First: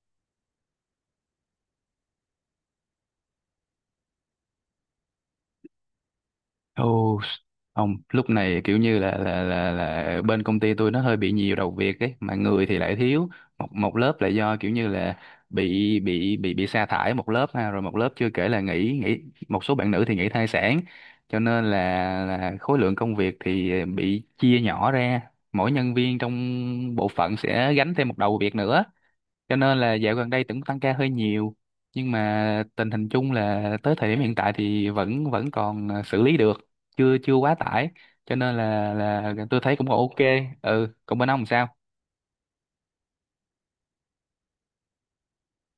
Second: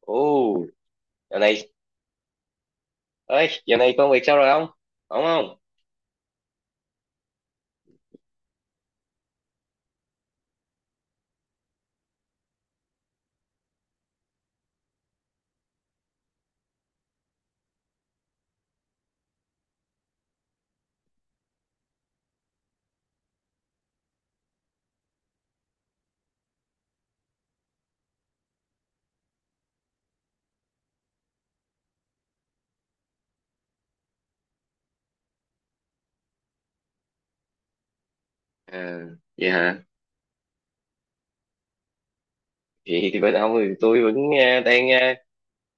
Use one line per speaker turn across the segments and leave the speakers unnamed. Ồ, giờ này, ơi, giờ này công việc sao rồi ông? Ổn không?
Ồ, không, lúc này kiểu như là bên công ty tôi nó hơi bị nhiều đầu việc ấy, mà người thì lại thiếu. Một một lớp là do kiểu như là bị sa thải một lớp ha, rồi một lớp chưa kể là nghỉ nghỉ một số bạn nữ thì nghỉ thai sản. Cho nên là khối lượng công việc thì bị chia nhỏ ra, mỗi nhân viên trong bộ phận sẽ gánh thêm một đầu việc nữa, cho nên là dạo gần đây tưởng tăng ca hơi nhiều, nhưng mà tình hình chung là tới thời điểm hiện tại thì vẫn vẫn còn xử lý được, chưa chưa quá tải, cho nên là
À,
là
vậy
tôi thấy
hả?
cũng còn ok. Ừ, còn bên ông làm sao?
Vậy thì bên ông thì tôi vẫn đang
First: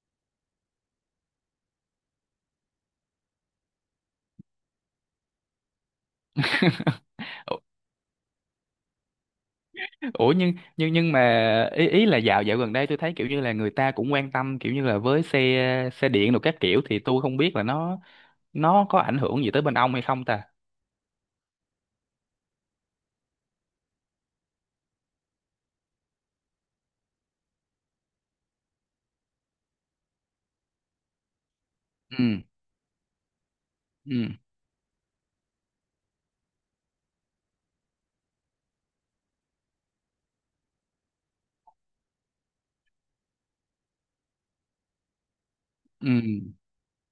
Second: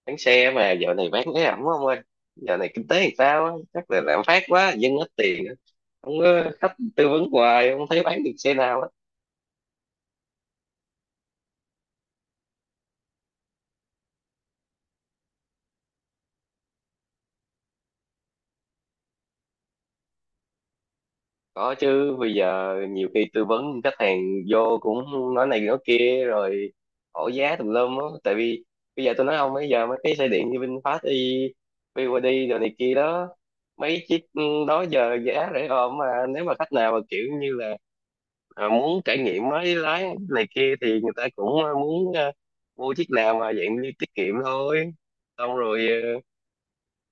bán xe mà giờ này bán cái ẩm ông ơi. Giờ này kinh tế thì sao á? Chắc là lạm phát quá, dân ít tiền, á. Không có khách tư vấn
Ủa,
hoài, không thấy bán được xe nào á.
ủa, nhưng mà ý ý là dạo dạo gần đây tôi thấy kiểu như là người ta cũng quan tâm kiểu như là với xe xe điện rồi các kiểu, thì tôi không biết là nó có ảnh hưởng gì tới bên ông hay không ta.
Có chứ, bây giờ nhiều khi tư vấn khách hàng vô cũng nói này nói kia rồi hỏi giá tùm lum á. Tại vì bây giờ tôi nói ông, bây giờ mấy cái xe điện như VinFast y
Ừ.
BYD rồi này kia đó, mấy
Ừ.
chiếc đó giờ giá rẻ ôm, mà nếu mà khách nào mà kiểu như là muốn trải nghiệm mới lái này kia thì người ta cũng muốn mua chiếc nào mà dạng như tiết kiệm thôi, xong rồi
Ừ.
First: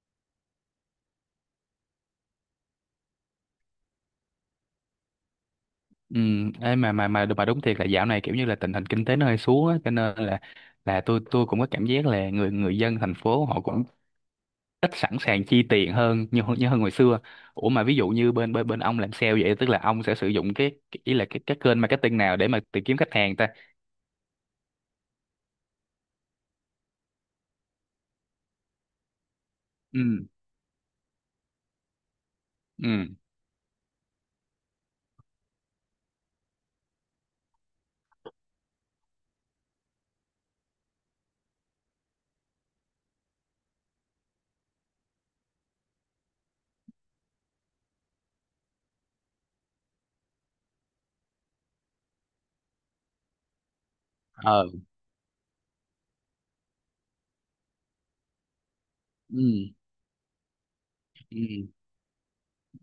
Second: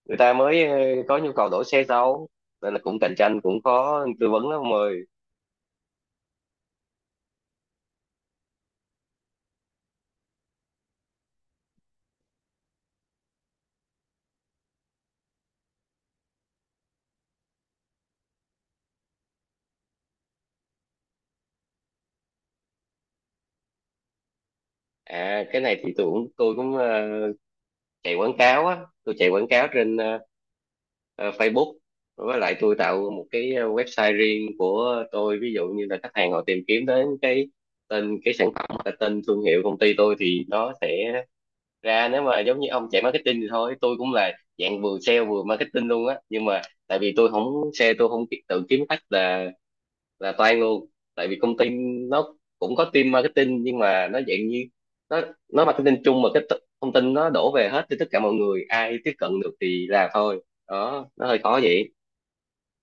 người ta mới có nhu cầu đổi xe sau. Nên là cũng cạnh tranh, cũng khó tư vấn lắm ông.
Ừ, ấy mà đúng thiệt là dạo này kiểu như là tình hình kinh tế nó hơi xuống á, cho nên là tôi cũng có cảm giác là người người dân thành phố họ cũng ít sẵn sàng chi tiền hơn như như hơn hồi xưa. Ủa mà ví dụ như bên bên bên ông làm sale vậy, tức là ông sẽ sử dụng cái ý là cái kênh marketing nào để mà tìm kiếm khách hàng ta?
À, cái này thì tôi cũng chạy quảng cáo á, tôi chạy quảng cáo trên
Ừ.
Facebook, với lại tôi tạo
Ừ.
một cái website riêng của tôi. Ví dụ như là khách hàng họ tìm kiếm đến cái tên cái sản phẩm hoặc là tên thương hiệu công ty tôi thì nó sẽ ra. Nếu mà giống như ông chạy marketing thì thôi, tôi cũng là dạng vừa sale vừa marketing luôn á, nhưng mà tại vì tôi không sale, tôi không ki- tự kiếm khách là toan luôn. Tại vì công ty nó cũng có team marketing nhưng mà nó dạng như
Ờ.
nó nó marketing chung, mà cái t- thông tin nó đổ về hết cho tất cả mọi người, ai tiếp cận
Ừ.
được thì làm thôi, đó nó hơi khó
Ừ.
vậy.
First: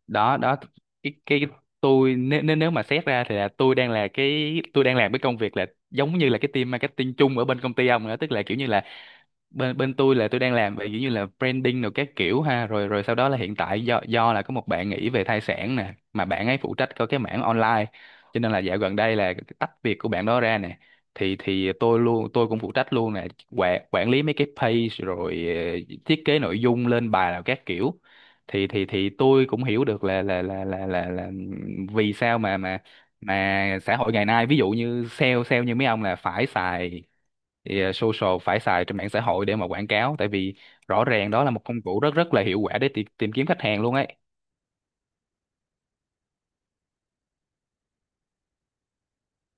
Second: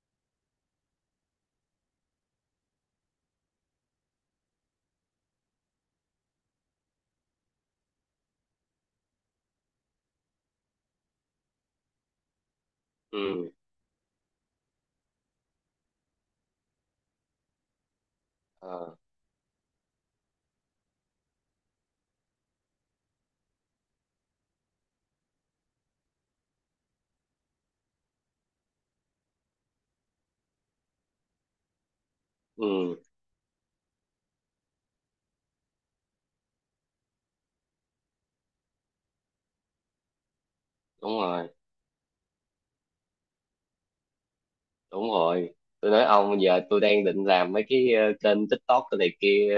Đó, đó, cái tôi nếu nếu nếu mà xét ra thì là tôi đang là cái tôi đang làm cái công việc là giống như là cái team marketing chung ở bên công ty ông nữa, tức là kiểu như là bên bên tôi là tôi đang làm về giống như là branding rồi các kiểu ha, rồi rồi sau đó là
Ừ.
hiện tại do là có một bạn nghỉ về thai sản nè, mà bạn ấy phụ trách có cái mảng online, cho nên là dạo
Ờ.
gần đây là tách việc của bạn đó ra nè, thì tôi luôn tôi cũng phụ trách luôn nè, quản quản lý mấy cái page rồi thiết kế nội dung lên bài nào các kiểu, thì tôi cũng hiểu được là vì sao mà mà
Ừ,
mà xã hội ngày nay ví dụ như sale sale như mấy ông là phải xài, thì social phải xài trên mạng xã hội để mà quảng cáo, tại vì rõ
đúng
ràng đó
rồi,
là một công cụ rất rất là hiệu quả để tìm kiếm khách hàng luôn ấy.
đúng rồi. Tôi nói ông, giờ tôi đang định làm mấy cái kênh TikTok cái này kia,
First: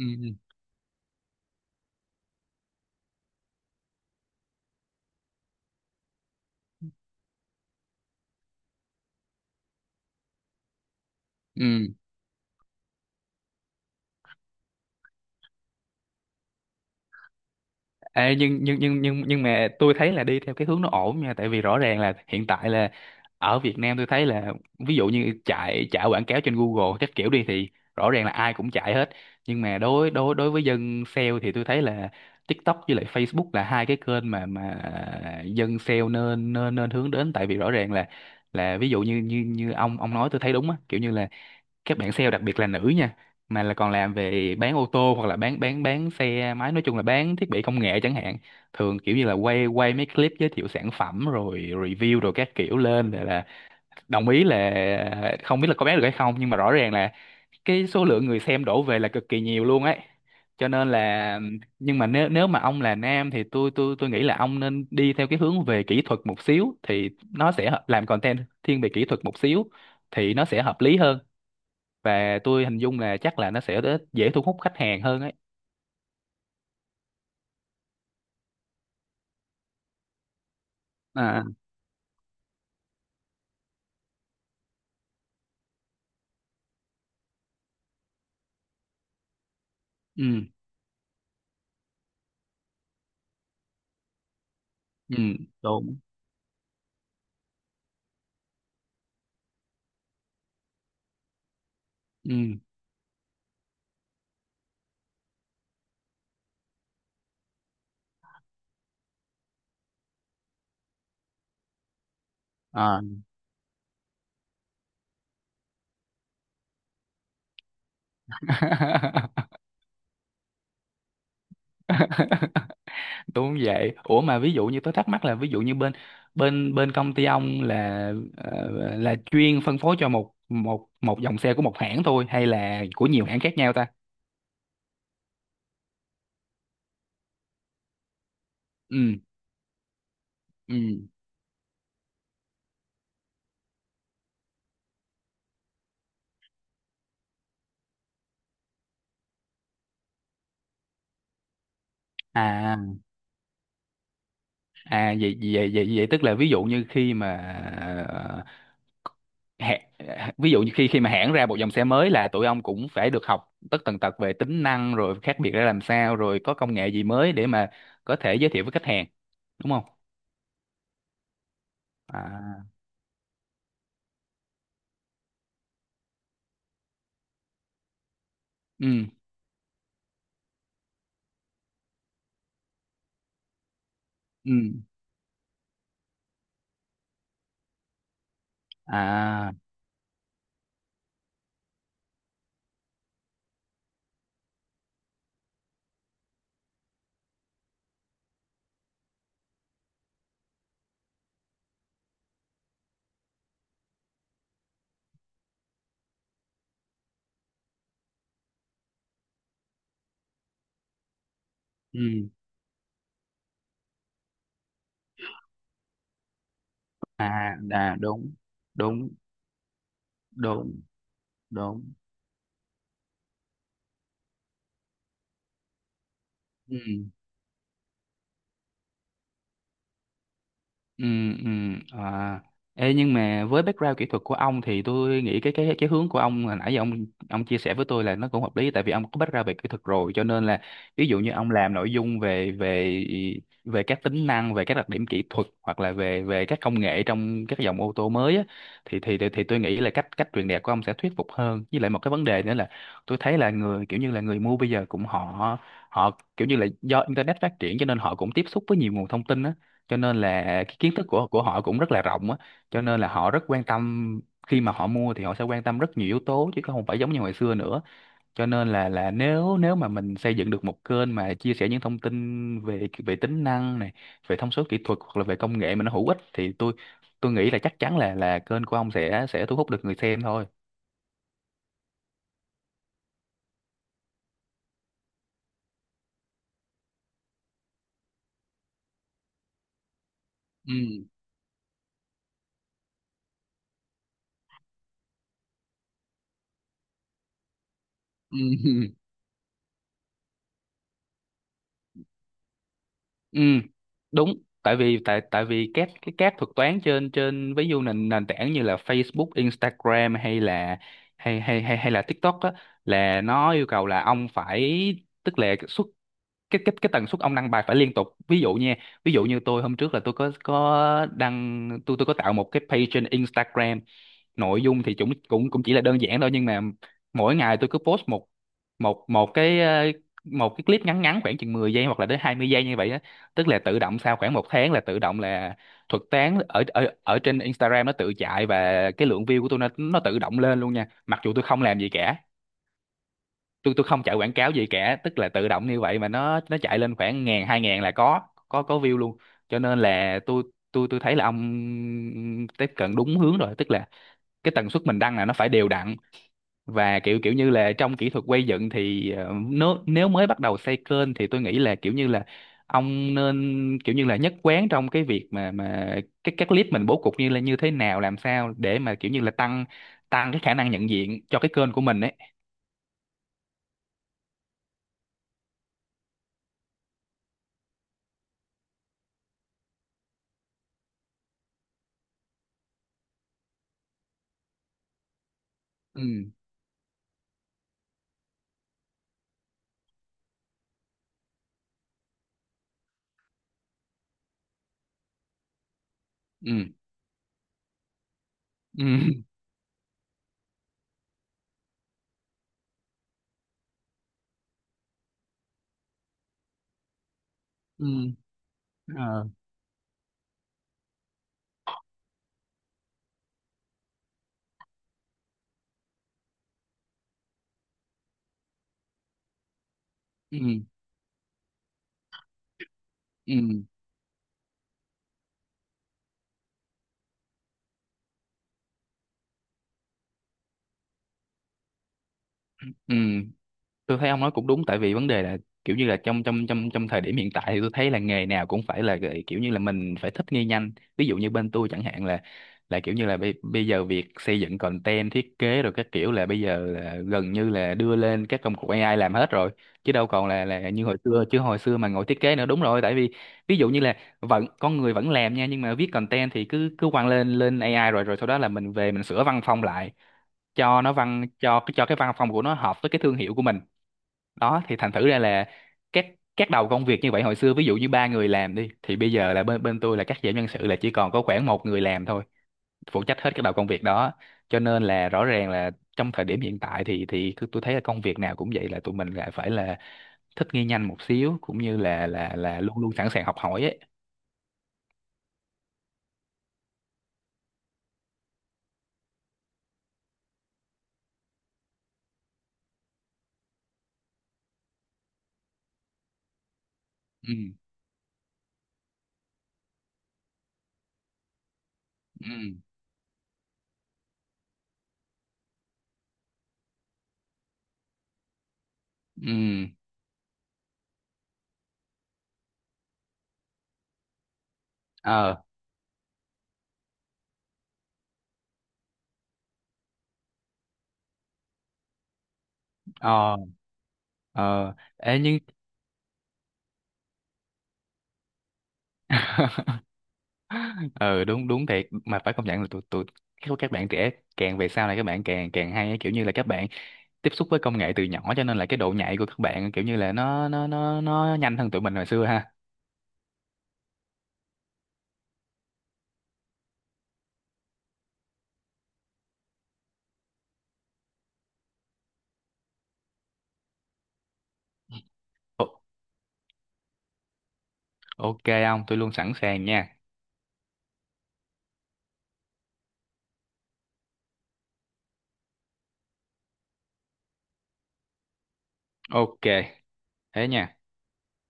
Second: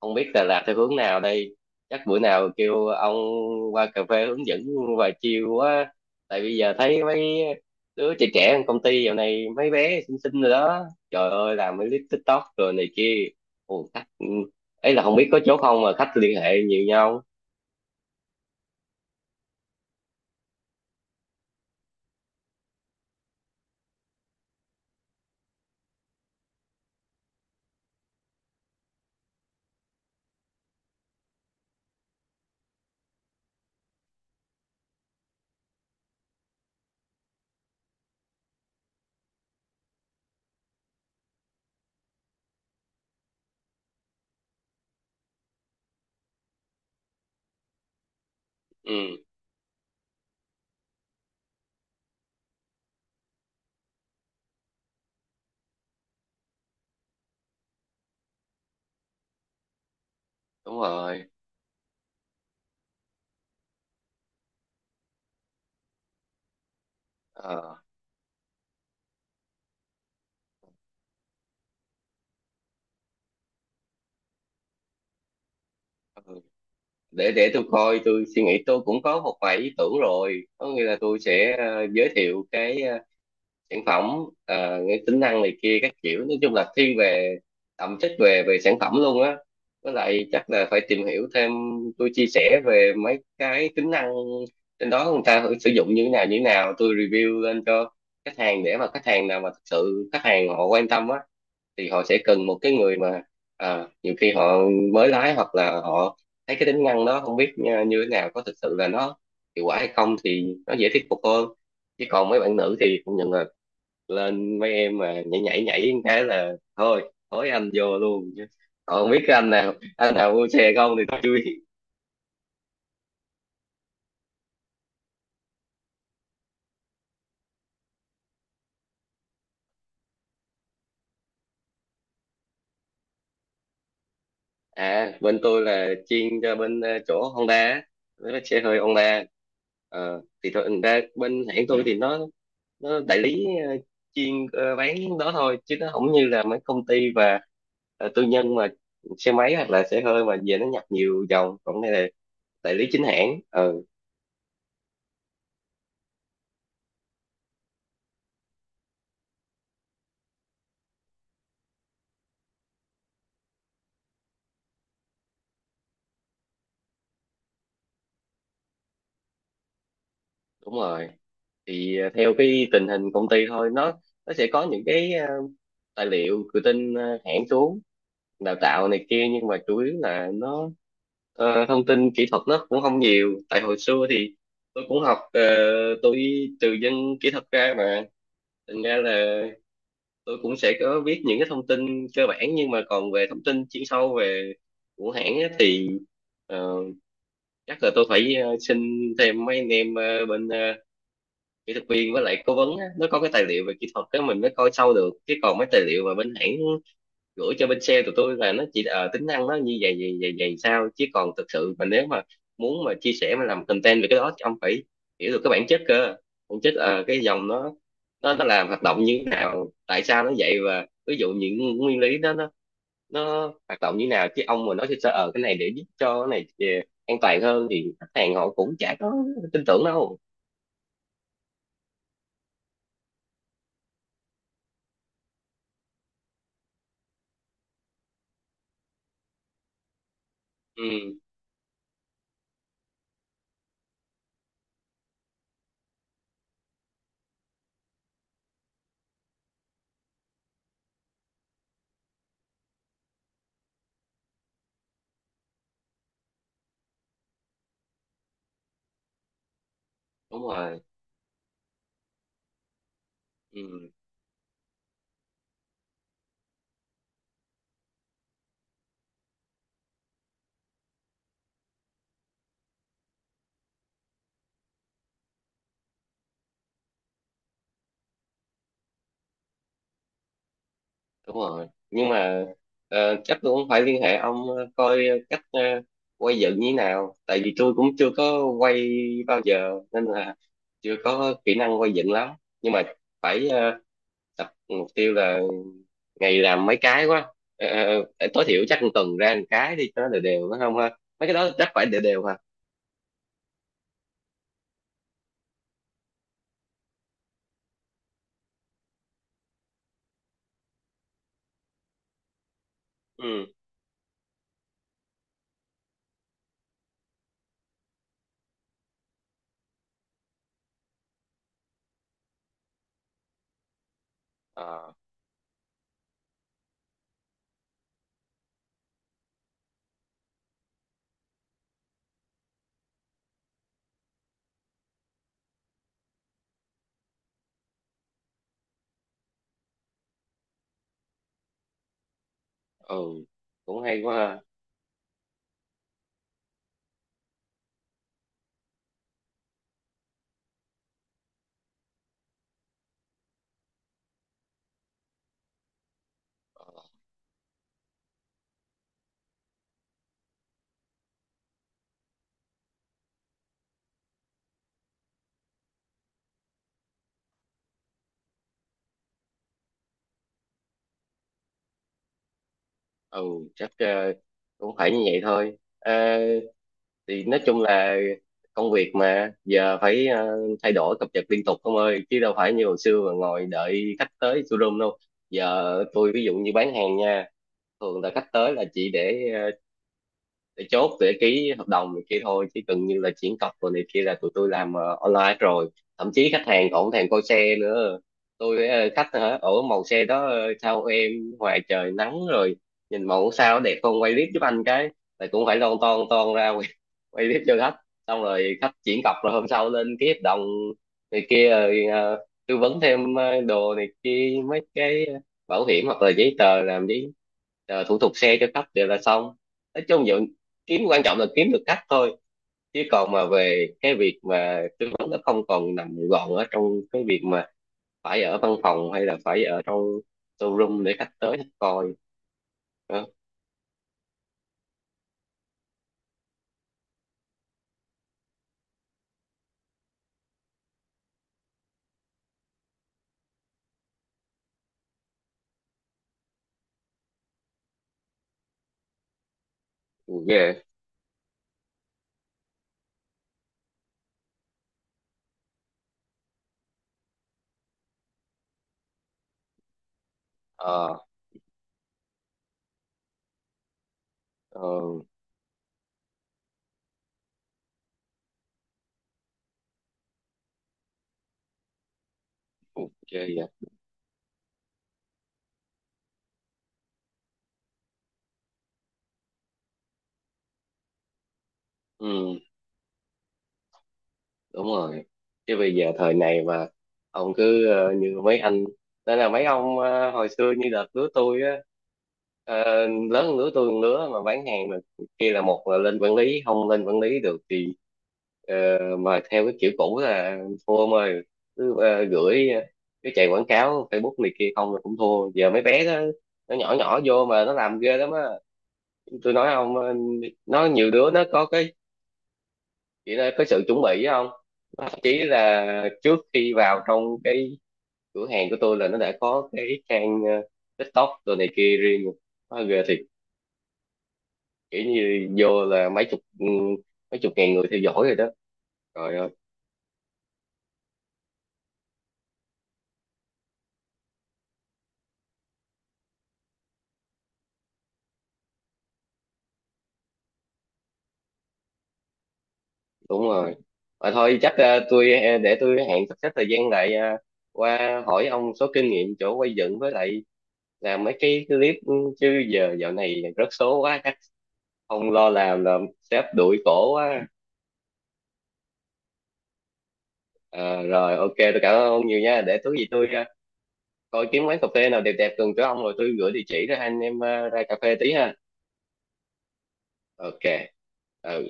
không biết Đà Lạt theo hướng nào đây. Chắc bữa nào kêu ông qua cà phê hướng dẫn, và chiều quá. Tại bây giờ thấy mấy đứa trẻ trẻ trong công ty dạo này mấy bé xinh xinh rồi đó, trời ơi làm
Ừ.
mấy clip TikTok rồi này kia. Ồ, khách, ừ, ấy là không biết có chỗ không mà khách liên hệ nhiều nhau.
Ê, nhưng mà tôi thấy là đi theo cái hướng nó ổn nha, tại vì rõ ràng là hiện tại là ở Việt Nam tôi thấy là ví dụ như chạy chạy quảng cáo trên Google các kiểu đi thì rõ ràng là ai cũng chạy hết, nhưng mà đối đối đối với dân sale thì tôi thấy là TikTok với lại Facebook là hai cái kênh mà dân sale nên nên nên hướng đến, tại vì rõ ràng là ví dụ như như như ông nói tôi thấy đúng á, kiểu như là các bạn sale đặc biệt là nữ nha, mà là còn làm về bán ô tô hoặc là bán xe máy, nói chung là bán thiết bị công nghệ chẳng hạn,
Ừ,
thường kiểu như là quay quay mấy clip giới thiệu sản phẩm rồi review rồi các kiểu lên, để là đồng ý là không biết là có bán được hay không, nhưng mà rõ ràng là cái số lượng người xem đổ về là cực kỳ nhiều luôn ấy, cho
đúng
nên
rồi.
là nhưng mà nếu nếu mà ông là nam thì tôi nghĩ là ông nên đi theo cái hướng về kỹ thuật một xíu, thì nó sẽ
Ờ,
làm content thiên về kỹ thuật một xíu thì nó sẽ hợp lý hơn, và tôi hình dung là chắc là nó sẽ dễ thu hút khách hàng hơn ấy.
ừ. Để tôi coi, tôi suy nghĩ, tôi cũng có một vài ý tưởng rồi, có nghĩa là tôi
À.
sẽ giới thiệu cái sản phẩm, cái tính năng này kia các kiểu, nói chung là thiên về thẩm chất về về sản phẩm luôn á. Với
Ừ.
lại chắc là phải tìm hiểu thêm, tôi chia sẻ về mấy cái tính năng trên đó
Ừ.
người ta thử sử dụng
Đúng.
như thế nào như thế nào, tôi review lên cho khách hàng, để mà khách hàng nào mà thực sự khách hàng họ quan tâm á thì họ sẽ
Ừ.
cần một cái người mà nhiều khi họ mới lái hoặc là họ thấy cái tính năng đó không biết như, như thế nào, có thực sự là nó hiệu quả hay không, thì nó dễ thuyết phục hơn. Chứ còn mấy bạn nữ
À.
thì cũng nhận lên, mấy em mà nhảy nhảy nhảy một cái là thôi thối anh vô luôn, chứ còn không biết cái anh nào mua xe không thì tôi chưa biết.
Đúng vậy. Ủa mà ví dụ như tôi thắc mắc là, ví dụ như bên bên bên công ty ông là ờ, là chuyên phân phối cho một một một dòng xe của một hãng thôi hay là của nhiều hãng khác nhau ta?
À, bên tôi là chuyên cho bên chỗ Honda á, mấy cái xe hơi
Ừ.
Honda. Ờ, thì
Ừ.
thôi ra bên hãng tôi thì nó đại lý chuyên bán đó thôi, chứ nó không như là mấy công ty và tư nhân mà xe máy hoặc là xe hơi mà về nó nhập nhiều dòng, còn đây là đại
À.
lý chính hãng. Ừ,
À, vậy vậy vậy vậy tức là ví dụ như khi mà hẹ- ví dụ như khi khi mà hãng ra một dòng xe mới là tụi ông cũng phải được học tất tần tật về tính năng rồi khác biệt ra làm sao rồi có công nghệ gì mới để mà có thể giới thiệu với khách hàng, đúng không?
đúng rồi. Thì à, theo
À.
cái tình hình công ty thôi, nó sẽ có những cái tài liệu tự tin à, hãng xuống đào tạo
Ừ.
này kia, nhưng mà chủ yếu là nó thông tin kỹ thuật nó cũng không nhiều. Tại hồi xưa thì
Ừ.
tôi cũng học tôi từ dân kỹ thuật ra mà, thành ra là
À.
tôi cũng sẽ có biết những cái thông tin cơ bản. Nhưng mà còn về thông tin chuyên sâu về của hãng á, thì ờ, chắc là tôi phải xin thêm mấy anh em bên kỹ thuật viên với lại cố vấn á, nó có cái tài liệu về kỹ thuật đó mình mới coi sâu được. Chứ còn mấy tài liệu mà bên hãng gửi cho bên sale tụi tôi là nó chỉ tính năng nó như vậy vậy vậy vậy sao, chứ còn thực sự mà nếu mà
Ừ.
muốn mà chia sẻ mà làm content về cái đó thì ông phải hiểu được cái bản chất cơ bản chất cái dòng
À. À. Đúng.
nó làm hoạt động
Đúng.
như thế nào, tại sao nó vậy,
Đúng.
và ví dụ những
Đúng.
nguyên lý đó nó hoạt động như nào. Chứ ông mà nói sơ sơ ờ cái này để giúp cho cái này
Ừ.
an toàn hơn thì khách hàng họ cũng chả có tin tưởng đâu.
Ừ, ừ, à. Ê, nhưng mà với background kỹ thuật của ông thì tôi nghĩ cái hướng của ông hồi nãy giờ ông chia sẻ với tôi là nó cũng hợp lý, tại vì ông có background về kỹ thuật rồi cho nên là
Ừ,
ví dụ như ông làm nội dung về về về các tính năng, về các đặc điểm kỹ thuật hoặc là về về các công nghệ trong các dòng ô tô mới á, thì tôi nghĩ là cách cách truyền đạt của ông sẽ thuyết phục hơn, với lại một cái vấn đề nữa là tôi thấy là người kiểu như là người mua bây giờ cũng họ họ kiểu như là do internet phát triển cho nên họ cũng tiếp xúc với nhiều nguồn thông tin á, cho nên
đúng
là cái
rồi.
kiến thức của họ cũng rất là rộng á, cho nên là họ rất quan
Ừ,
tâm, khi mà họ mua thì họ sẽ quan tâm rất nhiều yếu tố chứ không phải giống như hồi xưa nữa, cho nên là nếu nếu mà mình xây dựng được một kênh mà chia sẻ những thông tin về về tính năng này, về thông số kỹ thuật hoặc là về công nghệ mà nó hữu ích thì tôi nghĩ là chắc chắn là kênh của ông sẽ thu hút được người xem thôi.
đúng rồi. Nhưng mà chắc tôi cũng phải liên hệ ông coi cách quay dựng như thế nào. Tại vì tôi cũng chưa có quay bao giờ nên là
Ừ.
chưa có kỹ năng quay dựng lắm. Nhưng mà phải tập, mục tiêu là ngày làm mấy cái quá. Ờ,
Ừ.
Tối thiểu chắc một tuần ra một cái đi cho nó đều đều phải không ha? Mấy cái đó chắc phải đều đều hả?
Ừ, đúng. Tại vì các thuật toán trên trên ví dụ nền nền tảng như là Facebook, Instagram hay là hay hay hay hay là TikTok á, là
Ừ.
nó yêu cầu là ông phải tức là xuất cái cái tần suất ông đăng bài phải liên tục, ví dụ nha. Ví dụ như tôi hôm trước là tôi có đăng, tôi có tạo một cái page trên Instagram, nội dung
Ờ.
thì cũng cũng cũng chỉ là đơn giản thôi, nhưng mà mỗi ngày tôi cứ post một một một cái ờ, một cái clip ngắn ngắn khoảng chừng 10 giây hoặc là đến 20 giây như vậy á, tức là tự động sau khoảng một tháng là tự động là thuật toán ở ở ở trên Instagram nó tự chạy, và cái lượng view của tôi nó tự động lên luôn nha, mặc dù tôi không làm gì cả,
Ừ.
tôi
Cũng
tôi
hay
không
quá
chạy quảng
ha.
cáo gì cả, tức là tự động như vậy mà nó chạy lên khoảng ngàn hai ngàn là có view luôn, cho nên là tôi thấy là ông tiếp cận đúng hướng rồi, tức là cái tần suất mình đăng là nó phải đều đặn,
Ờ.
và kiểu kiểu như là trong kỹ thuật quay dựng thì nếu nếu mới bắt đầu xây kênh thì tôi nghĩ là kiểu như là ông nên kiểu như là nhất quán trong cái việc mà cái các clip mình bố cục như là như thế nào làm sao để mà kiểu như là tăng tăng cái khả năng nhận diện cho cái kênh của mình ấy.
Ừ, chắc cũng phải như vậy thôi. Ờ, thì nói chung là công việc mà giờ phải thay đổi cập nhật liên tục ông ơi, chứ đâu phải như hồi xưa mà ngồi đợi khách tới showroom đâu. Giờ
Ừ.
tôi ví dụ như bán hàng nha, thường là khách tới là chỉ để để chốt để ký hợp đồng này kia thôi, chứ gần như là chuyển cọc rồi này kia là tụi tôi làm online rồi. Thậm chí khách
Ừ.
hàng còn không thèm coi xe nữa, tôi với,
Ừ.
ờ, khách hả ở màu xe đó ờ, sao em ngoài trời nắng rồi nhìn màu sao đẹp, không quay clip giúp anh cái, là cũng phải lon ton ton ra quay, quay clip cho khách.
Ừ.
Xong rồi khách chuyển cọc
Ờ.
rồi hôm sau lên ký hợp đồng này kia rồi tư vấn thêm đồ này kia, mấy cái bảo hiểm hoặc là giấy tờ, làm giấy tờ thủ tục xe cho khách đều là xong. Nói chung dạo
Ừ.
kiếm, quan trọng là kiếm được khách thôi, chứ còn mà
Ừ.
về cái việc mà tư vấn nó không còn nằm gọn ở trong cái việc mà phải ở văn phòng hay là phải ở trong showroom để khách tới khách coi
Ừ.
đó.
Tôi thấy ông nói cũng đúng, tại vì vấn đề là kiểu như là trong trong trong trong thời điểm hiện tại thì tôi thấy là nghề nào cũng phải là kiểu như là mình phải thích nghi nhanh, ví dụ như bên tôi chẳng hạn là kiểu như là bây giờ việc xây dựng content thiết kế rồi các kiểu là bây giờ là gần như là đưa lên các công cụ AI làm hết rồi, chứ đâu còn là
Yeah.
là như hồi xưa, chứ hồi xưa mà ngồi thiết kế nữa, đúng rồi, tại vì ví dụ như là vẫn con người vẫn làm nha, nhưng mà viết content thì cứ cứ quăng lên lên AI rồi rồi sau đó là mình về mình sửa văn phong lại cho nó
Ờ.
văn cho cái văn phòng của nó hợp với cái thương hiệu của mình, đó thì
Ờ.
thành thử ra là các các đầu công việc như vậy hồi xưa ví dụ như ba người làm đi thì bây giờ là bên bên tôi là cắt giảm nhân sự là chỉ còn có khoảng một người làm thôi,
Ok.
phụ trách hết
Vậy.
các đầu công việc đó, cho nên là rõ ràng là trong thời điểm hiện tại thì tôi thấy là công việc nào cũng vậy là tụi mình lại phải là thích nghi nhanh một xíu, cũng như là là
Ừ,
là luôn luôn sẵn sàng học hỏi ấy.
đúng rồi, chứ bây giờ thời này mà ông cứ như mấy anh, nên là mấy ông hồi xưa như đợt lứa tôi á, lớn hơn lứa tôi một lứa mà bán hàng mà kia, là một là lên quản lý, không lên quản lý được
Ừ.
thì ờ, mà theo cái kiểu cũ là thua ông ơi. Cứ ờ, gửi ờ,
Ừ.
cái chạy quảng cáo Facebook này kia không là cũng thua giờ mấy bé đó, nó nhỏ nhỏ vô mà nó làm ghê lắm á. Tôi nói
Ừ.
ông nó nhiều đứa nó có cái chị đã có sự chuẩn bị không, thậm chí
Ờ.
là trước khi vào trong cái cửa hàng của tôi là nó đã có cái trang TikTok rồi này kia riêng rồi. Quá ghê thiệt,
Ờ. Ờ.
kiểu
Ê,
như
nhưng.
vô là mấy chục, ừ, mấy chục ngàn người theo dõi rồi đó. Trời ơi,
Ừ, đúng, đúng thiệt, mà phải công nhận là tụi tụi các bạn trẻ càng về sau này các bạn càng càng hay á. Kiểu như là các bạn tiếp xúc với công nghệ từ nhỏ, cho nên là cái độ nhạy của các bạn kiểu như là nó nhanh hơn tụi mình hồi xưa ha.
đúng rồi. Mà thôi chắc tôi để tôi hẹn sắp xếp thời gian lại qua hỏi ông số kinh nghiệm chỗ quay dựng với lại làm mấy cái clip, ừ, chứ giờ dạo này rớt số quá, chắc không lo làm
Ồ,
là sếp đuổi cổ quá.
ok, không, tôi luôn sẵn sàng nha.
Ờ, rồi ok, tôi cảm ơn ông nhiều nha, để tối gì tôi coi kiếm quán cà phê nào đẹp đẹp gần chỗ ông rồi tôi gửi địa chỉ rồi hai anh em ra cà phê tí ha.
Ok,
Ok.
thế nha.
Ờ,